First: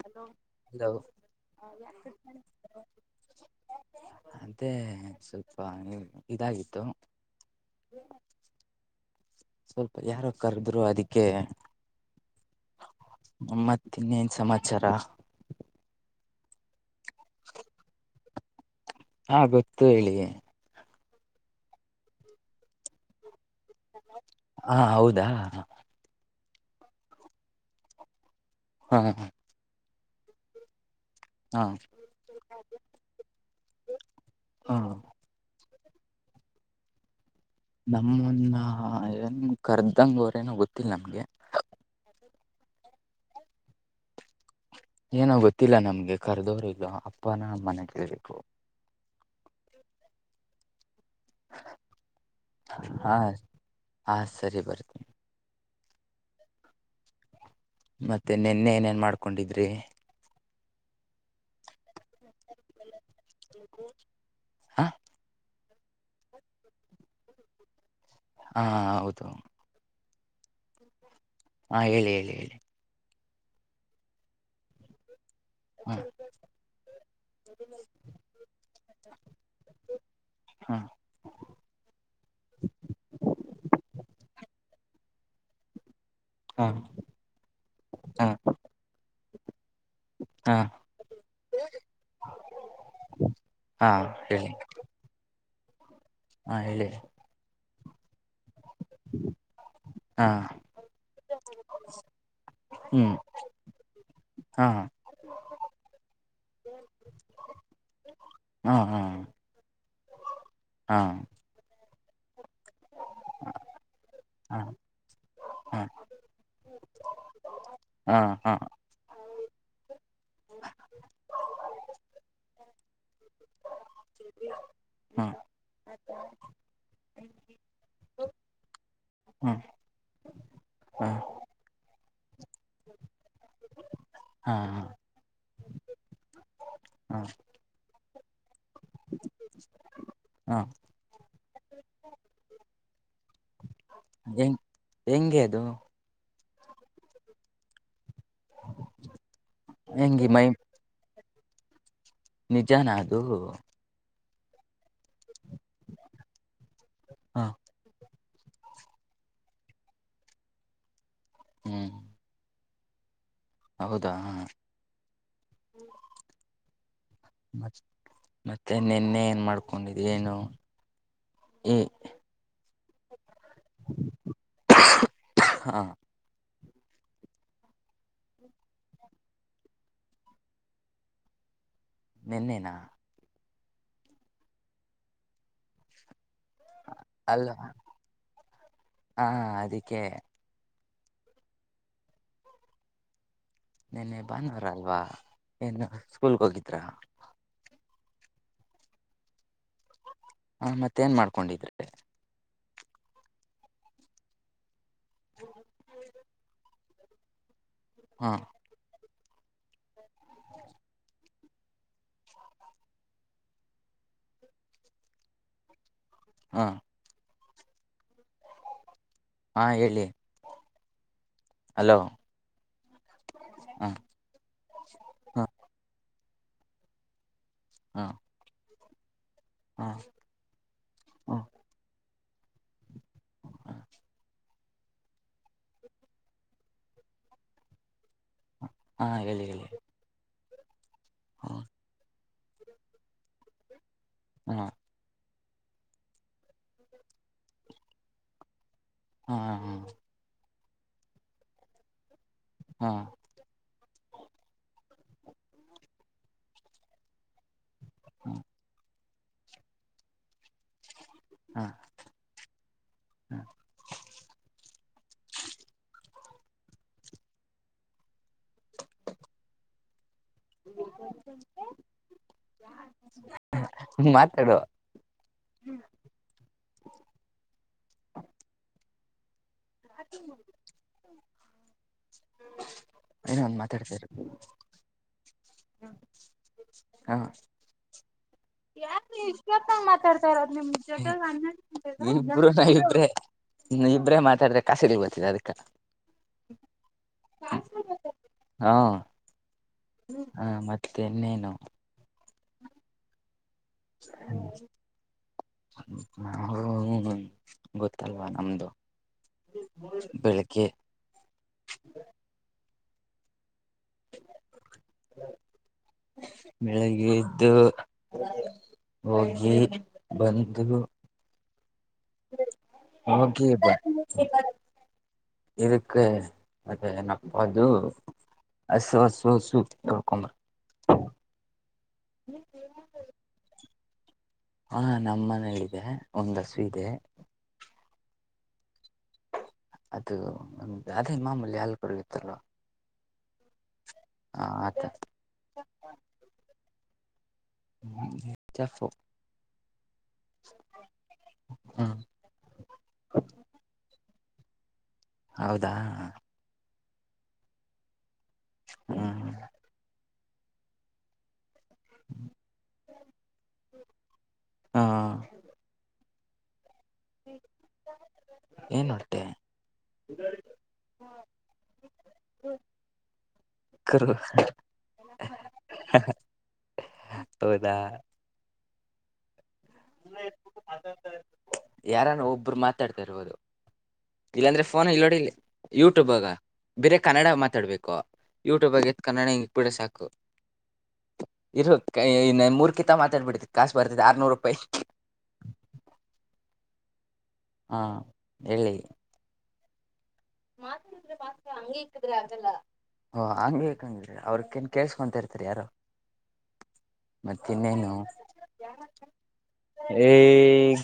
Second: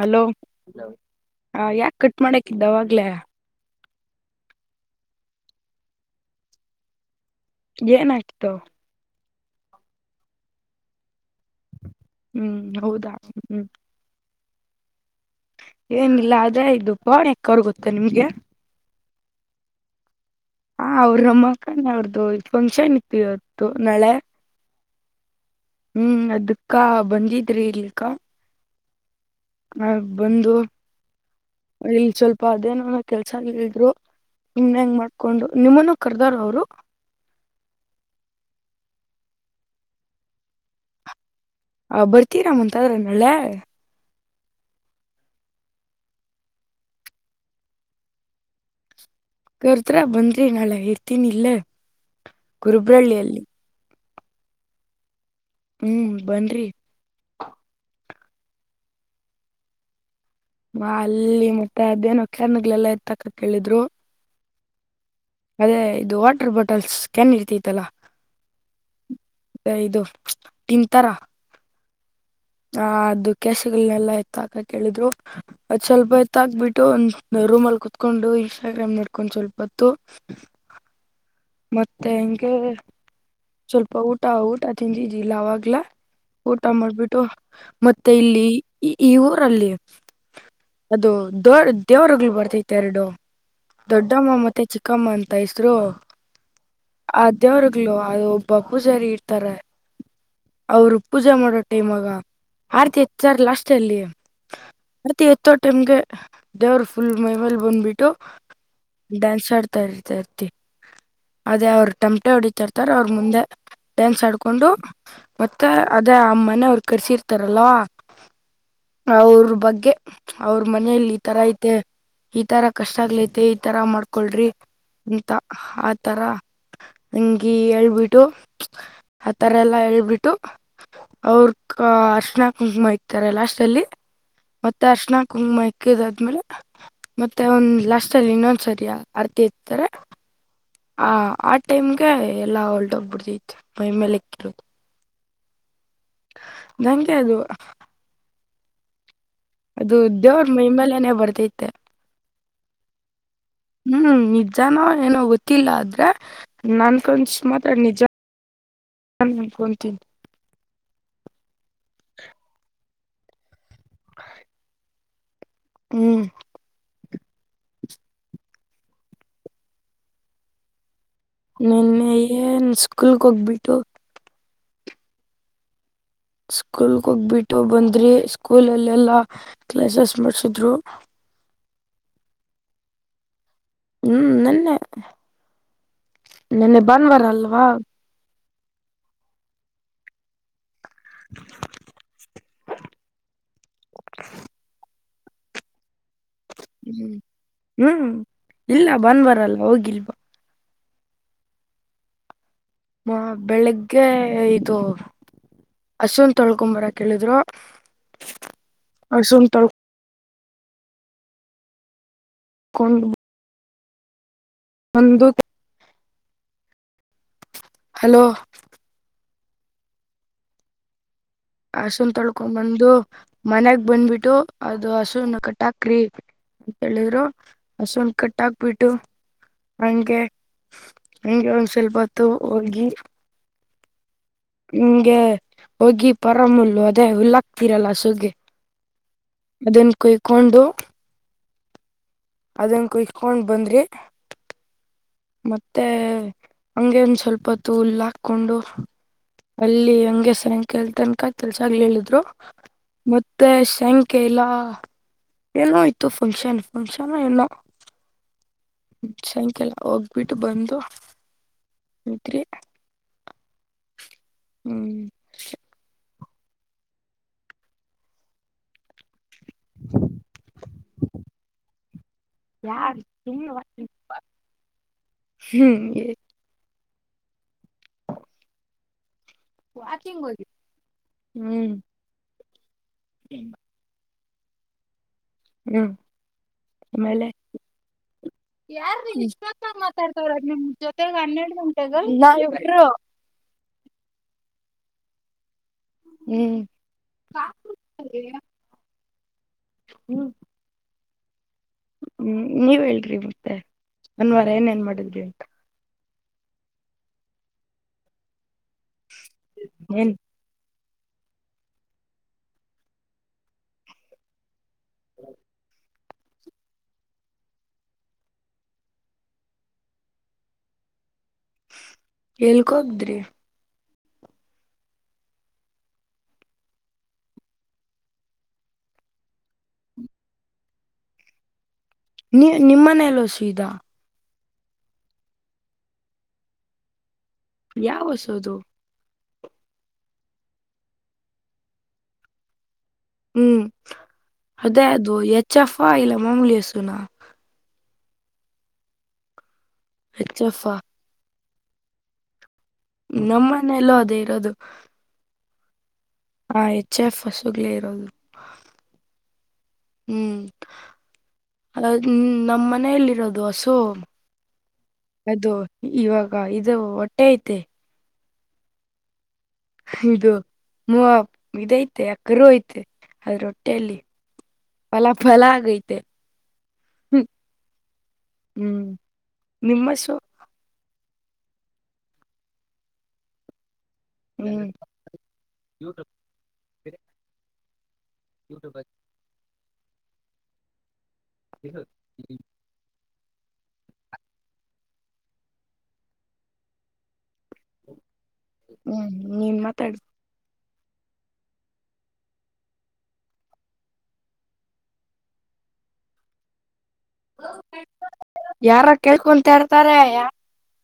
Hello hello ಹ ಯಾಕ cut ಮಾಡಕಿದ್ದಾವಾಗ್ಲೇ ಅದೇ ಸ್ವಲ್ಪ ನೀ ಇದಾಗಿತ್ತು ಏನು ಆಯ್ತು ಸ್ವಲ್ಪ ಯಾರೋ ಕರ್ದ್ರು ಅದಕ್ಕೆ ಹ್ಮ್ ಹೌದಾ ಹ್ಮ್ ಮತ್ತ ಇನ್ನೇನ್ ಸಮಾಚಾರ ಏನಿಲ್ಲ ಅದೇ ದು ಬಾಣಿ ಎಕ್ಕ ಅವ್ರ ಗೊತ್ತಾ ನಿಮ್ಗೆ ಹಾ ಗೊತ್ತು ಹೇಳಿ ಹಾ ಅವ್ರಮ್ಮಕ್ಕಣ ಅವ್ರ್ದು ಫಂಕ್ಷನ್ ಇತ್ತು ಇವತ್ತು ನಾಳೆ ಹಾ ಹೌದಾ ಹ್ಮ್ ಅದಕ್ಕ ಬಂದಿದ್ರಿ ಇಲಿಕ್ಕ ಹಾ ಹ ಹಾ ಆ ಬಂದು ಹಾ ಇಲ್ಲಿ ಸ್ವಲ್ಪ ಅದೇನನ ಕೆಲ್ಸ ಹೇಳ್ರು ನಿಮ್ ಹ ಹೆಂಗ್ ಮಾಡ್ ಹಕೊಂಡು ನಿಮ್ಮನ್ನು ಕರ್ದಾರ್ ಅವ್ರು ನಮ್ಮನ್ನು ಏನು ಕರೆದಂಗಗೆ ಅವರೇನೋ ಗೊತ್ತಿಲ್ಲ ನಮಗೆ ಆ ಬರ್ತೀರಾಮ ಅಂತದ್ರೆ ನಳ್ಳೆ ಏನೋ ಗೊತ್ತಿಲ್ಲ ನಮ್ಗೆ ಕರ್ದೋರು ಇಲ್ಲ ಅಪ್ಪನ ಮನೆ ಕೇಬೇಕು ಕರ್ದ್ರ ಬಂದ್ರಿ ನಾಳೆ ಇರ್ತೀನಿ ಇಲ್ಲ ಗುರುಬ್ರಳ್ಳಿಯಲ್ಲಿ ಹಾಂ ಸರಿ ಬರ್ತೀನಿ ಹ್ಮಞ ಬನ್್ರರಿ ಮತ್ತೆ ನಿೆನ್ನೆ ಏನೇನ್ ಮಾಡ್ಕೊಂಡಿದ್ರಿ ಹಾ ಅಲ್ಲಿ ಮತ್ತೆ ಅದೇನ ಕರ್ನಗಳಲ್ಲಾ ಇರ್ತಕ ಕೇಳಿದ್ರು ಹಾ ಅದೇ ಇದು ವಾಟರ್ ಬಾಟಲ್ಸ್ ಕೆ್ಯಾನ್ ಇರ್ತಿತ್ತಲ್ಲಾ ಹಾ ಹೌದು ಐದು ತಿಂತಾರಾ ಹಾ ಹೇಳಿ ಹೇಳಿ ಹೇಳಿ ಹ ಅದು ಕೆಸಗಳನೆಲ್ಲ ಆಯ್ತು ಆಕ ಕೇಳಿದ್ರು ಸ್ವಲ್ಪ ಗತ್ತಾಕ್ಬಿಟ್ಟು ಒಂದು ರೂಮ್ ಅಲ್ಲಿ ಕುೂತ್ಕೊಂಡು ಇನ್ಸ್ಟಾಗ್ರಾಮ್ ನಡ್ಕೊಂಡ್ ಸ್ವಲ್ಪ ಹೊತ್ತು ಹಾ ಮತ್ತೆ ಹೆಂಗೆ ಸ್ವಲ್ಪ ಊಟ ಊಟ ತಿಂದಿದಿಲ್ಲ ಅವವಾಗ್ಲ ಊಟ ಹಾ ಮಾಡ್ಬಿಟ್ಟು ಮತ್ತೆ ಹಾ ಹಾ ಇಲ್ಲಿ ಈ ಊರಲ್ಲಿ ಹಾ ಅದು ದೊ ದೇವ್ರಗ್ಳ ಬರ್ತತೆ ಎರಡು ಹಾ ದೊಡ್ಡಮ್ಮ ಹೇಳಿ ಮತ್ತೆ ಚಿಕ್ಕ ಕಮ್ಮ ಅಂತ ಹೆಸರು ಹಾ ಹೇಳಿ ಅದೇವರ್ಗ್ಲು ಅದು ಒಬ್ಬ ಪೂಜಾರಿ ಇರ್ತಾರೆ ಹಾ ಅವರು ಪೂಜಾ ಮಾಡೋ ಟೈಮ್ಗ ಆರ್ತಿ ಹ್ಮ್ ಹೆಚ್ಚಾರ್ ಲಾಸ್ಟ್ ಅಲ್ಲಿ ಹಾ ಮತ್ತೆ ಎತ್ತ ಟೈಮ್ಗೆ ದೇವ್ರ ಫುಲ್ ಮೇವಲ್ ಬಂದ್ಬಿಟ್ಟು ಹಾ ಡ್ಯಾನ್ಸ್ ಆಡ್ತಾ ಇರ್ತರ್ತಿ ಹಾ ಅದೇ ಅವ್ರ ಟಮಟೆ ಹೊಡಿತಾರೆ ಹತಾರ ಅವ್ರ ಮುಂದೆ ಡ್ಯಾನ್ಸ್ ಹಾ ಆಡ್ಕೊಂಡು ಮತ್ತೆ ಹಾ ಅದೇ ಅಮ್ಮನ ಅವರು ಕರ್ಸಿ ಇರ್ತಾರಲ್ವಾ ಹಾ ಹಾ ಅವ್ರ ಬಗ್ಗೆ ಅವ್ರ ಮನೆಯಲ್ಲಿ ಈ ತರ ಐತೆ ಈ ತರ ಕಷ್ಟ ಆಗ್ಲೈತೆ ಮ ಈ ತರ ಮಾಡ್ಕೊಳ್ರಿ ಹಾ ಎಂತ ಆ ತರ ಎೇಳ್ಬಿಟ್ಟು ಆತರ ಎಲ್ಲಾ ಎೇಳ್ಬಿಟ್ಟು ಹಾ ಅವ್ರ ಅರ್ಶನಾ ಕುಂಕುಮ ಇತಾರೆ ಲಾಸ್ಟ್ ಅಲ್ಲಿ ಹಾ ಮತ್ತೆ ಅರ್ಶಣ ಕುಂಗಮ ಇಕ್ಕಿದ ಆದ್ಮೇಲೆ ಹಾ ಮತ್ತೆ ಒಂದ್ ಲಸ್ ಸ ಇನ್ನೊಂದ್ ಸರಿಯ ಅರ್ತಿ ಇರ್ತಾರೆ ಹಾ ಆ ಆ ಟೈಮ್ಗೆ ಎಲ್ಲಾ ಹೊಲ್ಟೊಬ್ಬಿಡ್ದಿತ್ತು ಮೈ ಮೇಲೆ ಹೆಂಗ್ ಎಕ್ಕಿರದು ಹೆಂಗೆ ಅದು ನನ್ಗೆ ಅದು [inaudible] ಅದು ಹೆಂಗೆ ಮೈ ದೇವ್ರ್ ಮೈಮೇಲೆನೆೇ ಬರ್ತೈತೆ ನಿಜಾನದು ಹೂ ನಿಜಾನೋ ಏನೋ ಗೊತ್ತಿಲ್ಲ ಆದ್ರೆ ನನ್ ಕನ್ಸ್ ಹ ಮಾತ್ರ ನಿಜಾ ನಾನು ಮಲ್ಕೊಳ್ತೀನಿ ಹೂ ಹೌದಾ ಹ್ಮ್ ಮತ್ ಮತ್ತೆ ನಿನ್ನೆ ಏನ್ ಮಾಡ್ಕೊಂಡಿದ್ ಏನು ಈ ನೆನ್ನೆ ಏನ್ ಸ್ಕೂಲ್ಗ್ ಹೋಗ್ಬಿಟ್ಟು [unintelligible] ಹಾ ಸ್ಕೂಲ್ಗೆ ಹೋಗ್ಬಿಟ್ಟು ಬಂದ್ರಿ ಸ್ಕೂಲ್ಲ್ಲ ಎಲ್ಲಾ ಕ್ಲಾಸ್ ಮಾಡ್ಸಿದ್ರು ನೆನ್ನೆನಾ ಹೂ ನೆನ್ನೆ ನೆನ್ನೆ ಬನ್ವಾರ ಅಲ್ಲ ಅಲ್ವಾ ಹಾ ಅದಿಕ್ಕೆ [unintelligible] ನೆನ್ನೆ ಬಾನ್ವಾರಾ ಅಲ್ವಾ ಏನು ಸ್ಕೂಲ್ಗೆ ಹೋಗಿದ್ರಾ ಹೂ ಹೂ ಇಲ್ಲ ಬಾನ್ವಾರ ಅಲ್ವಾ ಹೋಗಿಲ್ವಾ ಹ ಮತ್ತೇಏನ್ ಮಾಡ್ಕೊಂಡಿದ್ರೆ ಬೆಳಿಗ್ಗೆ ಇದು ಆಸ್ವಾನ ತೊಳ್ಕೊಂಡು ಬರೋಕ್ ಹೇಳಿದ್ರು ಹಾ ಹಸುನ ತೋ [inaudible] [unintelligible] ನಂದು ಹಾ ಹಲೋ ಹಾ ಹೇಳಿ ಹಲೋ ಹಸುನ್ ತೊಳ್ಕೊಂಡ ಬಂದು ಮನ್ಯಾಗ ಹಾ ಬಂದ್ಬಿಟ್ಟು ಅದು ಹಸುನ ಹಾ ಕಟ್ಟಾಕ್ರಿ ಅಂತ ಹೇಳಿದ್ರು ಹಾ ಹಸುನ್ ಕಟ್ಾಕ್ಬಿಟ್ಟು ಹಂಗೆ ಹಂಗೆ ಒಂದ್ ಸ್ವಲ್ಪ ಹೊತ್ತು ಹೋಗಿ ಹಾ ಹಂಗೆ ಹೋಗಿ ಪರಮುಲ್ಲು ಅದೇ ಹುಲ್ಲಾಕ್ತಿರಲ್ಲ ಸುಗ್ಗೆ ಹಾ ಅದನ್ನ ಕುಯ್ಕೊಂಡು ಹೌ ಅದನ್ ಕೋಕೊಂಡು ಬಂದ್ರಿ ಹಾ ಮತ್ತೆ ಹಂಗೇನ್ ಸ್ವಲ್ಪ ಹುಲ್ಲು ಹಾಕೊಂಡು ಹಾ ಹಾ ಅಲ್ಲಿ ಹಂಗೆಸಂಕಲ್ ತನಕ ಕೆಲ್ಸಗ್ಲಿ ಹೇಳಿದ್ರು ಹಾ ಮತ್ತೆ ಶಂಖ್ಯ ಇಲ್ಲ ಏನೋ ಆಯ್ತು ಫಂಕ್ಷನ್ ಫಂಕ್ಷನ್ ಏನೋ ಹೂ ಸಂಾಯಕಲ್ಲ ಹೋಗ್ಬಿಟ್ಟು ಬಂದು ತ್ರಿ ಹೂ ಹ್ಮ್ ಎಡ್ಡ ತಿಂಗಳ ಹೊಂಟಿ. ಮಾತಾಡು ಹ್ಮ್ ವಾಕಿಂಗ್ ಹೋಗಿ ಹ್ಮ್. ಏನ್ ಹಂಗ ಮಾತಾಡ್ತ ಇರೋದು. ಹ್ಮ್ ಹಾ ಆಮೇಲೆ ಯಾ ಯಾರ್ರೀ ಇಷ್ಟೊತ್ತಾಗ ಇಷ್ಟೊತ್ತಂಗ ಮಾತಾಡ್ತಾ ಮಾತಾಡ್ತವ್ರ ಇರೋದು ನಿಮ್ ಜೊತೆಗ ಜೊತೆ ನಾನು ಹನ್ನೆರಡು ಗಂಟೆಗ ಬಿಡು ಟೈಮ್ ಇದ್ರೆ. ಹ್ಮ ನಾವ್ ಇಬ್ರೇ ಮಾತಾಡ್ರೆ ಕಾಸಿಗೆ ಬರುತ್ತೆ ಅದಕ್ಕೆ ಹ್ಮ್. ಹಾ ಹ ಮತ್ತೆ ಇನ್ನೇನು. ಹ್ಮ್ ನೀವ್ ಹೇಳ್ರಿ ಮತ್ತೆ ಭಾನುವಾರ ಏನ್ ಏನ್ ಮಾಡಿದ್ರಿ ಅಂತ. ಹ್ಮ ಹ್ಮ್ ಹ್ಮ ಗೊತ್ತಲ್ವಾ ನಮ್ದು. ಏನ್ ಬೆಳಿಗ್ಗೆ. [unintelligible] ಬೆಳಿಗ್ಗೆ ಎದ್ದು ಹೋಗಿ ಬಂದು. ಎಲ್ಗೋಗಿದ್ರಿ ಹೊಗಿಬ. ಇದಕೆ ಅದೇ ಏನಪ್ಪಾ ಅದು ಹಸು ಹಸು ಹಸು ತಡ್ಕೊಮದ. ನೀ ನಿಮ್ಮನೇಲೀ ಹಸು ಇದಾ ಹಾ ನಮ್ಮ ಮನಲ್ಲಿದೆ ಒಂದ್ ಹಸು ಇದೆ. ಯಾವ ಹಸು ಅದು. ಅದು ನಮ್ದು ಅದೇ ಮಾಮೂಲಿ ಹಾಲ್ ಕೊಡುತಲವ. ಹ್ಮ್ ಆತ ಅದೇ ಅದು ಎಚ್ ಎಫ್ ಇಲ್ಲ ಮಾಮೂಲಿ ಹಸುನಾ ಎಚ್ ಎಫ್ ಎಚ್ ಎಫಾ ಹ್ಮ ನಮ್ಮ ಮನೆಯಲೂ ಅದೇ ಇರೋದು. ಹೌದಾ ಹ ಹೆಚ್ ಎಫ್ ಹಸುಗ್ಲೇ ಇರೋದು. ಹ್ಮ್ ಹ ಹ್ಮ್ ಅ ಹ್ಮ್ ನಮ್ಮ್ ಮನೆಯಲ್ಲಿರೋದು ಹಸು ಹ ಅದು ಇವಾಗ ಇದು ಒಟ್ಟ ಏನ್ ಹೊಟೆ ಇದು ಮೂವ ಇದ ಐತೆ ಕ್ಕರು ಐತೆ ಅದರ ಹೊಟ್ಟೆಯಲ್ಲಿ ಕರು ಫಲ ಫಲ ಆಗೈತೆ ಹೌದಾ. ಹ್ಮ್ ನಿಮ್ಮ ಹಸು ಯಾರಾನ ಒಬ್ರು ಮಾತಾಡ್ತಾ ಇರ್ಬೋದು ಇಲ್ಲಾಂದ್ರೆ ಹ್ಮ್ ಫೋನ್ ಇಲ್ಲೋಡಿ ಇಲ್ಲಿ ಯೂಟ್ಯೂಬ್ಗ ಬೇರೆ ಕನ್ನಡ ಮಾತಾಡ್ಬೇಕು ಯೂಟ್ಯೂಬ್ ಆಗೆ. ಕನ್ನಡಕ್ ಹಿಂಗ ಇಡಬಿಡು ಸಾಕು ಇರು ಮೂರ್ ಕಿಂತ ಮಾತಾಡ್ಬಿಡ್ತಿತಿ ಕಾಸು ಬರ್ತದೆ ಆರನೂರು ರೂಪಾಯಿ ಹಾಂ ಹೇಳಿ ಹ್ಮ್ ನಿನ್ ಮಾತಾಡು. [unintelligible] ಅಕ್ಕಾ ಹಂಗೆಇಕ್ಕದ್ರೆ ಆಗಲ್ಲಾ ಹೋ ಹಂಗೆಇಕ್ಕಲ್ಲಾ ಕೇಳ್ಸ್ಕೊಂತಾಇರ್ತರೆ ಯಾರು. ಮತ್ತ ಇನ್ನೇನು ಯಾರ ಕೇಳ್ಕೊಂತ ಇರ್ತಾರೆ ಏ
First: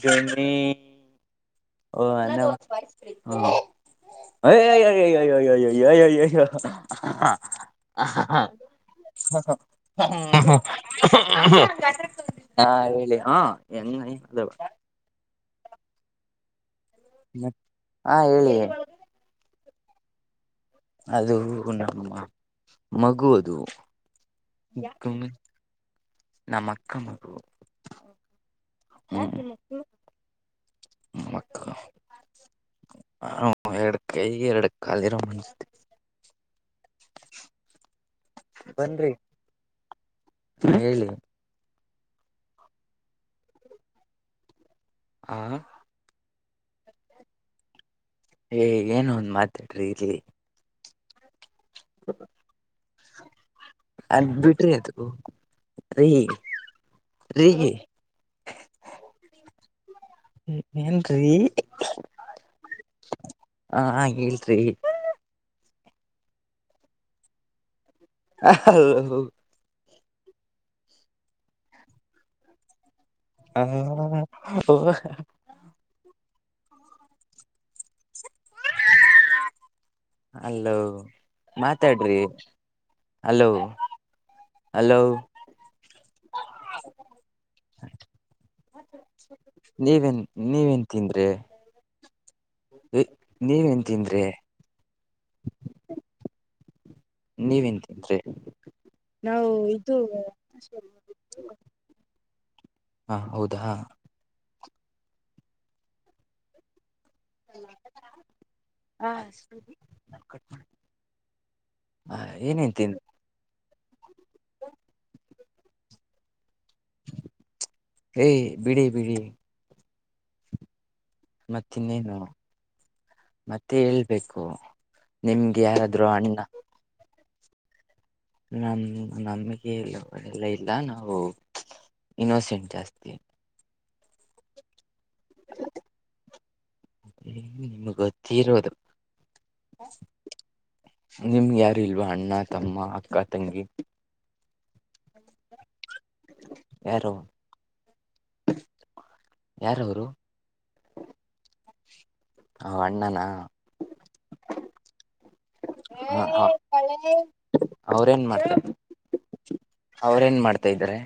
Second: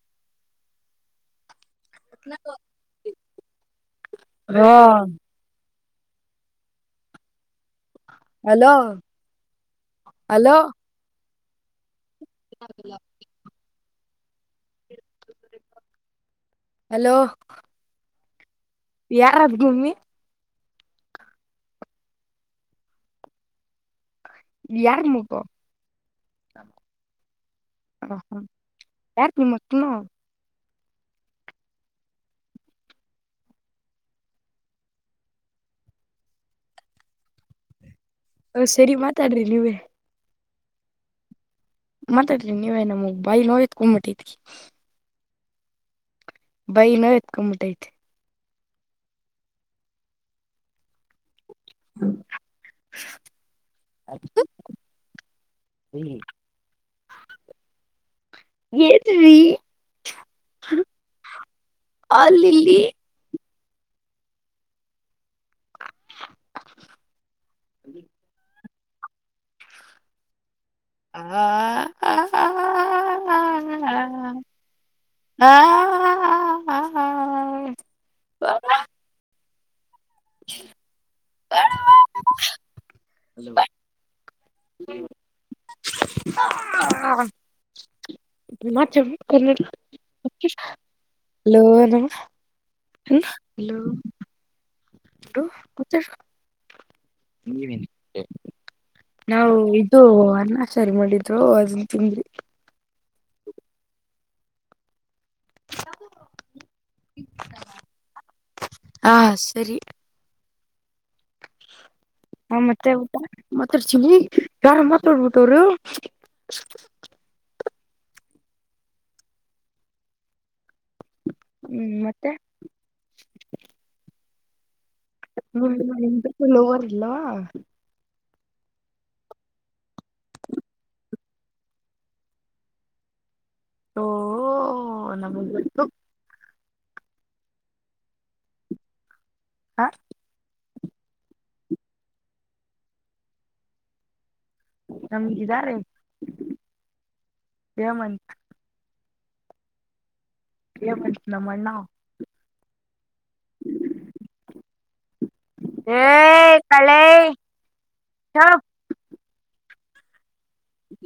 ಕನ್ನಿ. ಓ ಅಣ್ಣಾ ವಾಯ್ಸ್ ಬ್ರೇಕು ಅಯ್ಯ್ ಹ ಯ್ಯ್ ಯ್ಯ್. ಯಯ ಯಯ್ಯೋ ಹಹ್ ಹ್ಹುಕ್. ಹ ಹ ಹ ಹಲೋ ಹಾಹಾ ಉಹು ಹಲೋ ಉಹು ಉಹು. ಪ್ಯಾಮಿಲಿ ಹು ಏನ್ ನಾಯಿ ಕುಲು. ಹಲೋ ಹಾ ಹೇಳಿ ಯಾರಾದ್ ಡುಮ್ಮಿ. ಅದು ನಮ್ಮ ಮಗು ಅದು. ಯಾರ್ ಯಾಕೋಮ್ಮೆ ಮಗು ನಮ್ಮಕ್ಕ ಮಗ. ಹ ಹಾ ಯಾರ್ ನಿಮ್ಮಕ್ಕನ. ಮಕ್ಕ ಹ ಎರಡ್ ಕೈ ಎರಡ್ ಕಾಲಿರೋ. ಶೋ ಹು ಸರಿ ಮಾತಾಡ್ರಿ ನೀವೇ. ಹೇಳಿ. ಮಾತಾಡ್ರಿ ನೀವೇ ನಮಗ್ ಬಾಯ ನೋಯ್ತ್ ಕುಂಬಟ್ಟಿತಿ. ಆ ಬೈ ನೋ ಎತ್ಕೊಂಡ್ಬಿಟ್ಟೈತಿ. ಏ ಏನ ಒಂದ್ ಮಾತ ಪ್ರಿಜಿಲಿ. ಗುಂಚಕ್. ಅಲ್ಲಿ ಬಿಡ್ರಿ ಅದು ಕೈ. ರೀಗಿ ಏನ್ರಿ ಏನ್ರೀ ಅಲ್ಲಿ. ಆ ಹಾ ಇಲ್ಲಿಡ್ರಿ. ಟಕ್ ಟಕ್ ಹು ಕ್ಷಹೋ. ಆಆಆಹಾ ಆಆಆಹಾ ಹೋ ಹಾ. ಆ ಅಲೋ ಮಾತಾಡ್ರಿ ಅಲೋ. ಹಲೋ ಆಆಆಹಾ ಹ್ಹ ಹ್ಹಾ ನಿಮ್ಮತ್ ಜುಮ್ಕಿಲೆಟ್ ನೀವೇನ್ ಇಕ್ಕಿಸ್ ನೀವೇನ್ ತಿಂದ್ರಿ ಲೋನಾ. ಹು ಹಲೋ ನೀವೇನ್ ತಿಂದ್ರಿ ರು ಮತ್ತೆ ನೀವೇನ್ ತಿನ್ನದ್ರಿ. ನಾವು ಇದು ಅನ್ನಾಚಾರಿ ಮಾಡಿದ್ರು ಅದನ್ ತಿಂದ್ವಿ. ಹಾ ಹೌದಾ. ಮಾತಾಡಬೇಡಾ ಹಾ ಸರಿ ಅದನ್ನ ಕಟ್ ಮಾಡ್. ಹ ಮತ್ತೆ ಊಟ ಮತ್ತಡ್ ಚಿನಿ ಯ ಮತ್ಡ್ಬಿಟ್ಟವರು. ಏ ಬಿಡಿ ಬಿಡಿ ಹ್ಮ್ ಮತ್ತೆನ್ನೇನು ಮತ್ತೆ ಮತ್ತೆ ಹೇಳ್ಬೇಕು. ನಿಮ್ಗೆ ಯಾರಾದ್ರು ಹ್ಮ್ಂತ ಅಣ್ಣ ಹಲವರ್ಲ್ವಾ. ನಮ ನಮಗೆ ಎಲ್ಲ ಇಲ್ಲ ನಾವು ಇನ್ನೋಸೆಂಟ್ ಜಾಸ್ತಿ. ಓ ನಮಗ್ ಗೊತ್ತು ನಿಮ್ಗ್ ಗೊತ್ತಿರೊದು. ಹ ನಿಮ್ಗ್ ಯಾರ ಇಲ್ವಾ ಅಣ್ಣ ತಮ್ಮ ಅಕ್ಕ ತಂಗಿ ನಮ್ಗ ಇದಾರೆ ಯಾರೋ ಯ ಮಂತ ಯಾರವರು ಯ ಮಂತ್ ನಮ್ಮ ಅಣ್ಣ ಅವ ಹ ಅಣ್ಣನಾ ಹಾ ಹಾ ಏ ಕಳೆ ಅವ್ರೇನ್ ಮಾಡ್ತಾರೆ. ಅವ್ರೇನ್ ಮಾಡ್ತಾ ಇದಾರೆ.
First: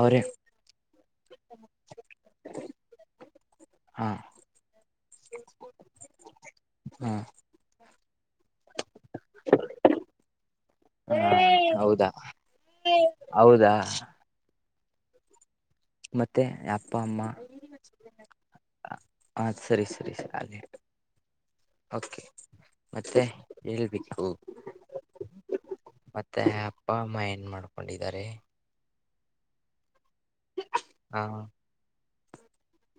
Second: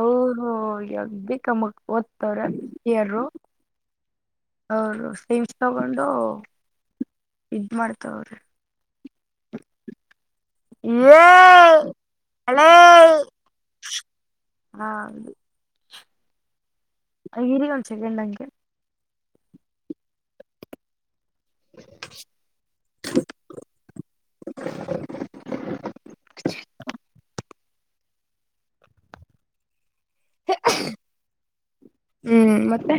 ಅವ್ರೇ ಯಗ್ ಬ ಕಮ್ಮಕ್ ಓದ್ತವ್ರ ಯಾರರು ಹಾ ಅವರು ಸ್ಟಿಮ್ಸ್ ತಗೊಂಡು ಹಾ ಇದ ಮಾಡ್ತಾವ್ರಿ [inaudible] ಏ ಹಾ ಹೌದಾ ಹಳೇ ಹೌದಾ ಹಾ ಮತ್ತೆ ಅಪ್ಪ ಅಮ್ಮ ಇರಿ ಒಂದ್ ಸೆಕೆಂಡ್ ಹಂಗೆ ಹಾ ಸರಿ ಸರಿ ಸರಿ ಹಾಗೆ ಕೆ ಮತ್ತೆ ಹೇಳ್ಬೇಕು. ಮತ್ತೆ ಅಪ್ಪ ಅಮ್ಮ ಏನ್ ಮಾಡ್ಕೊಂಡಿದ್ದಾರೆ. ಹಾ ಹ್ಮ್ ಮತ್ತೆ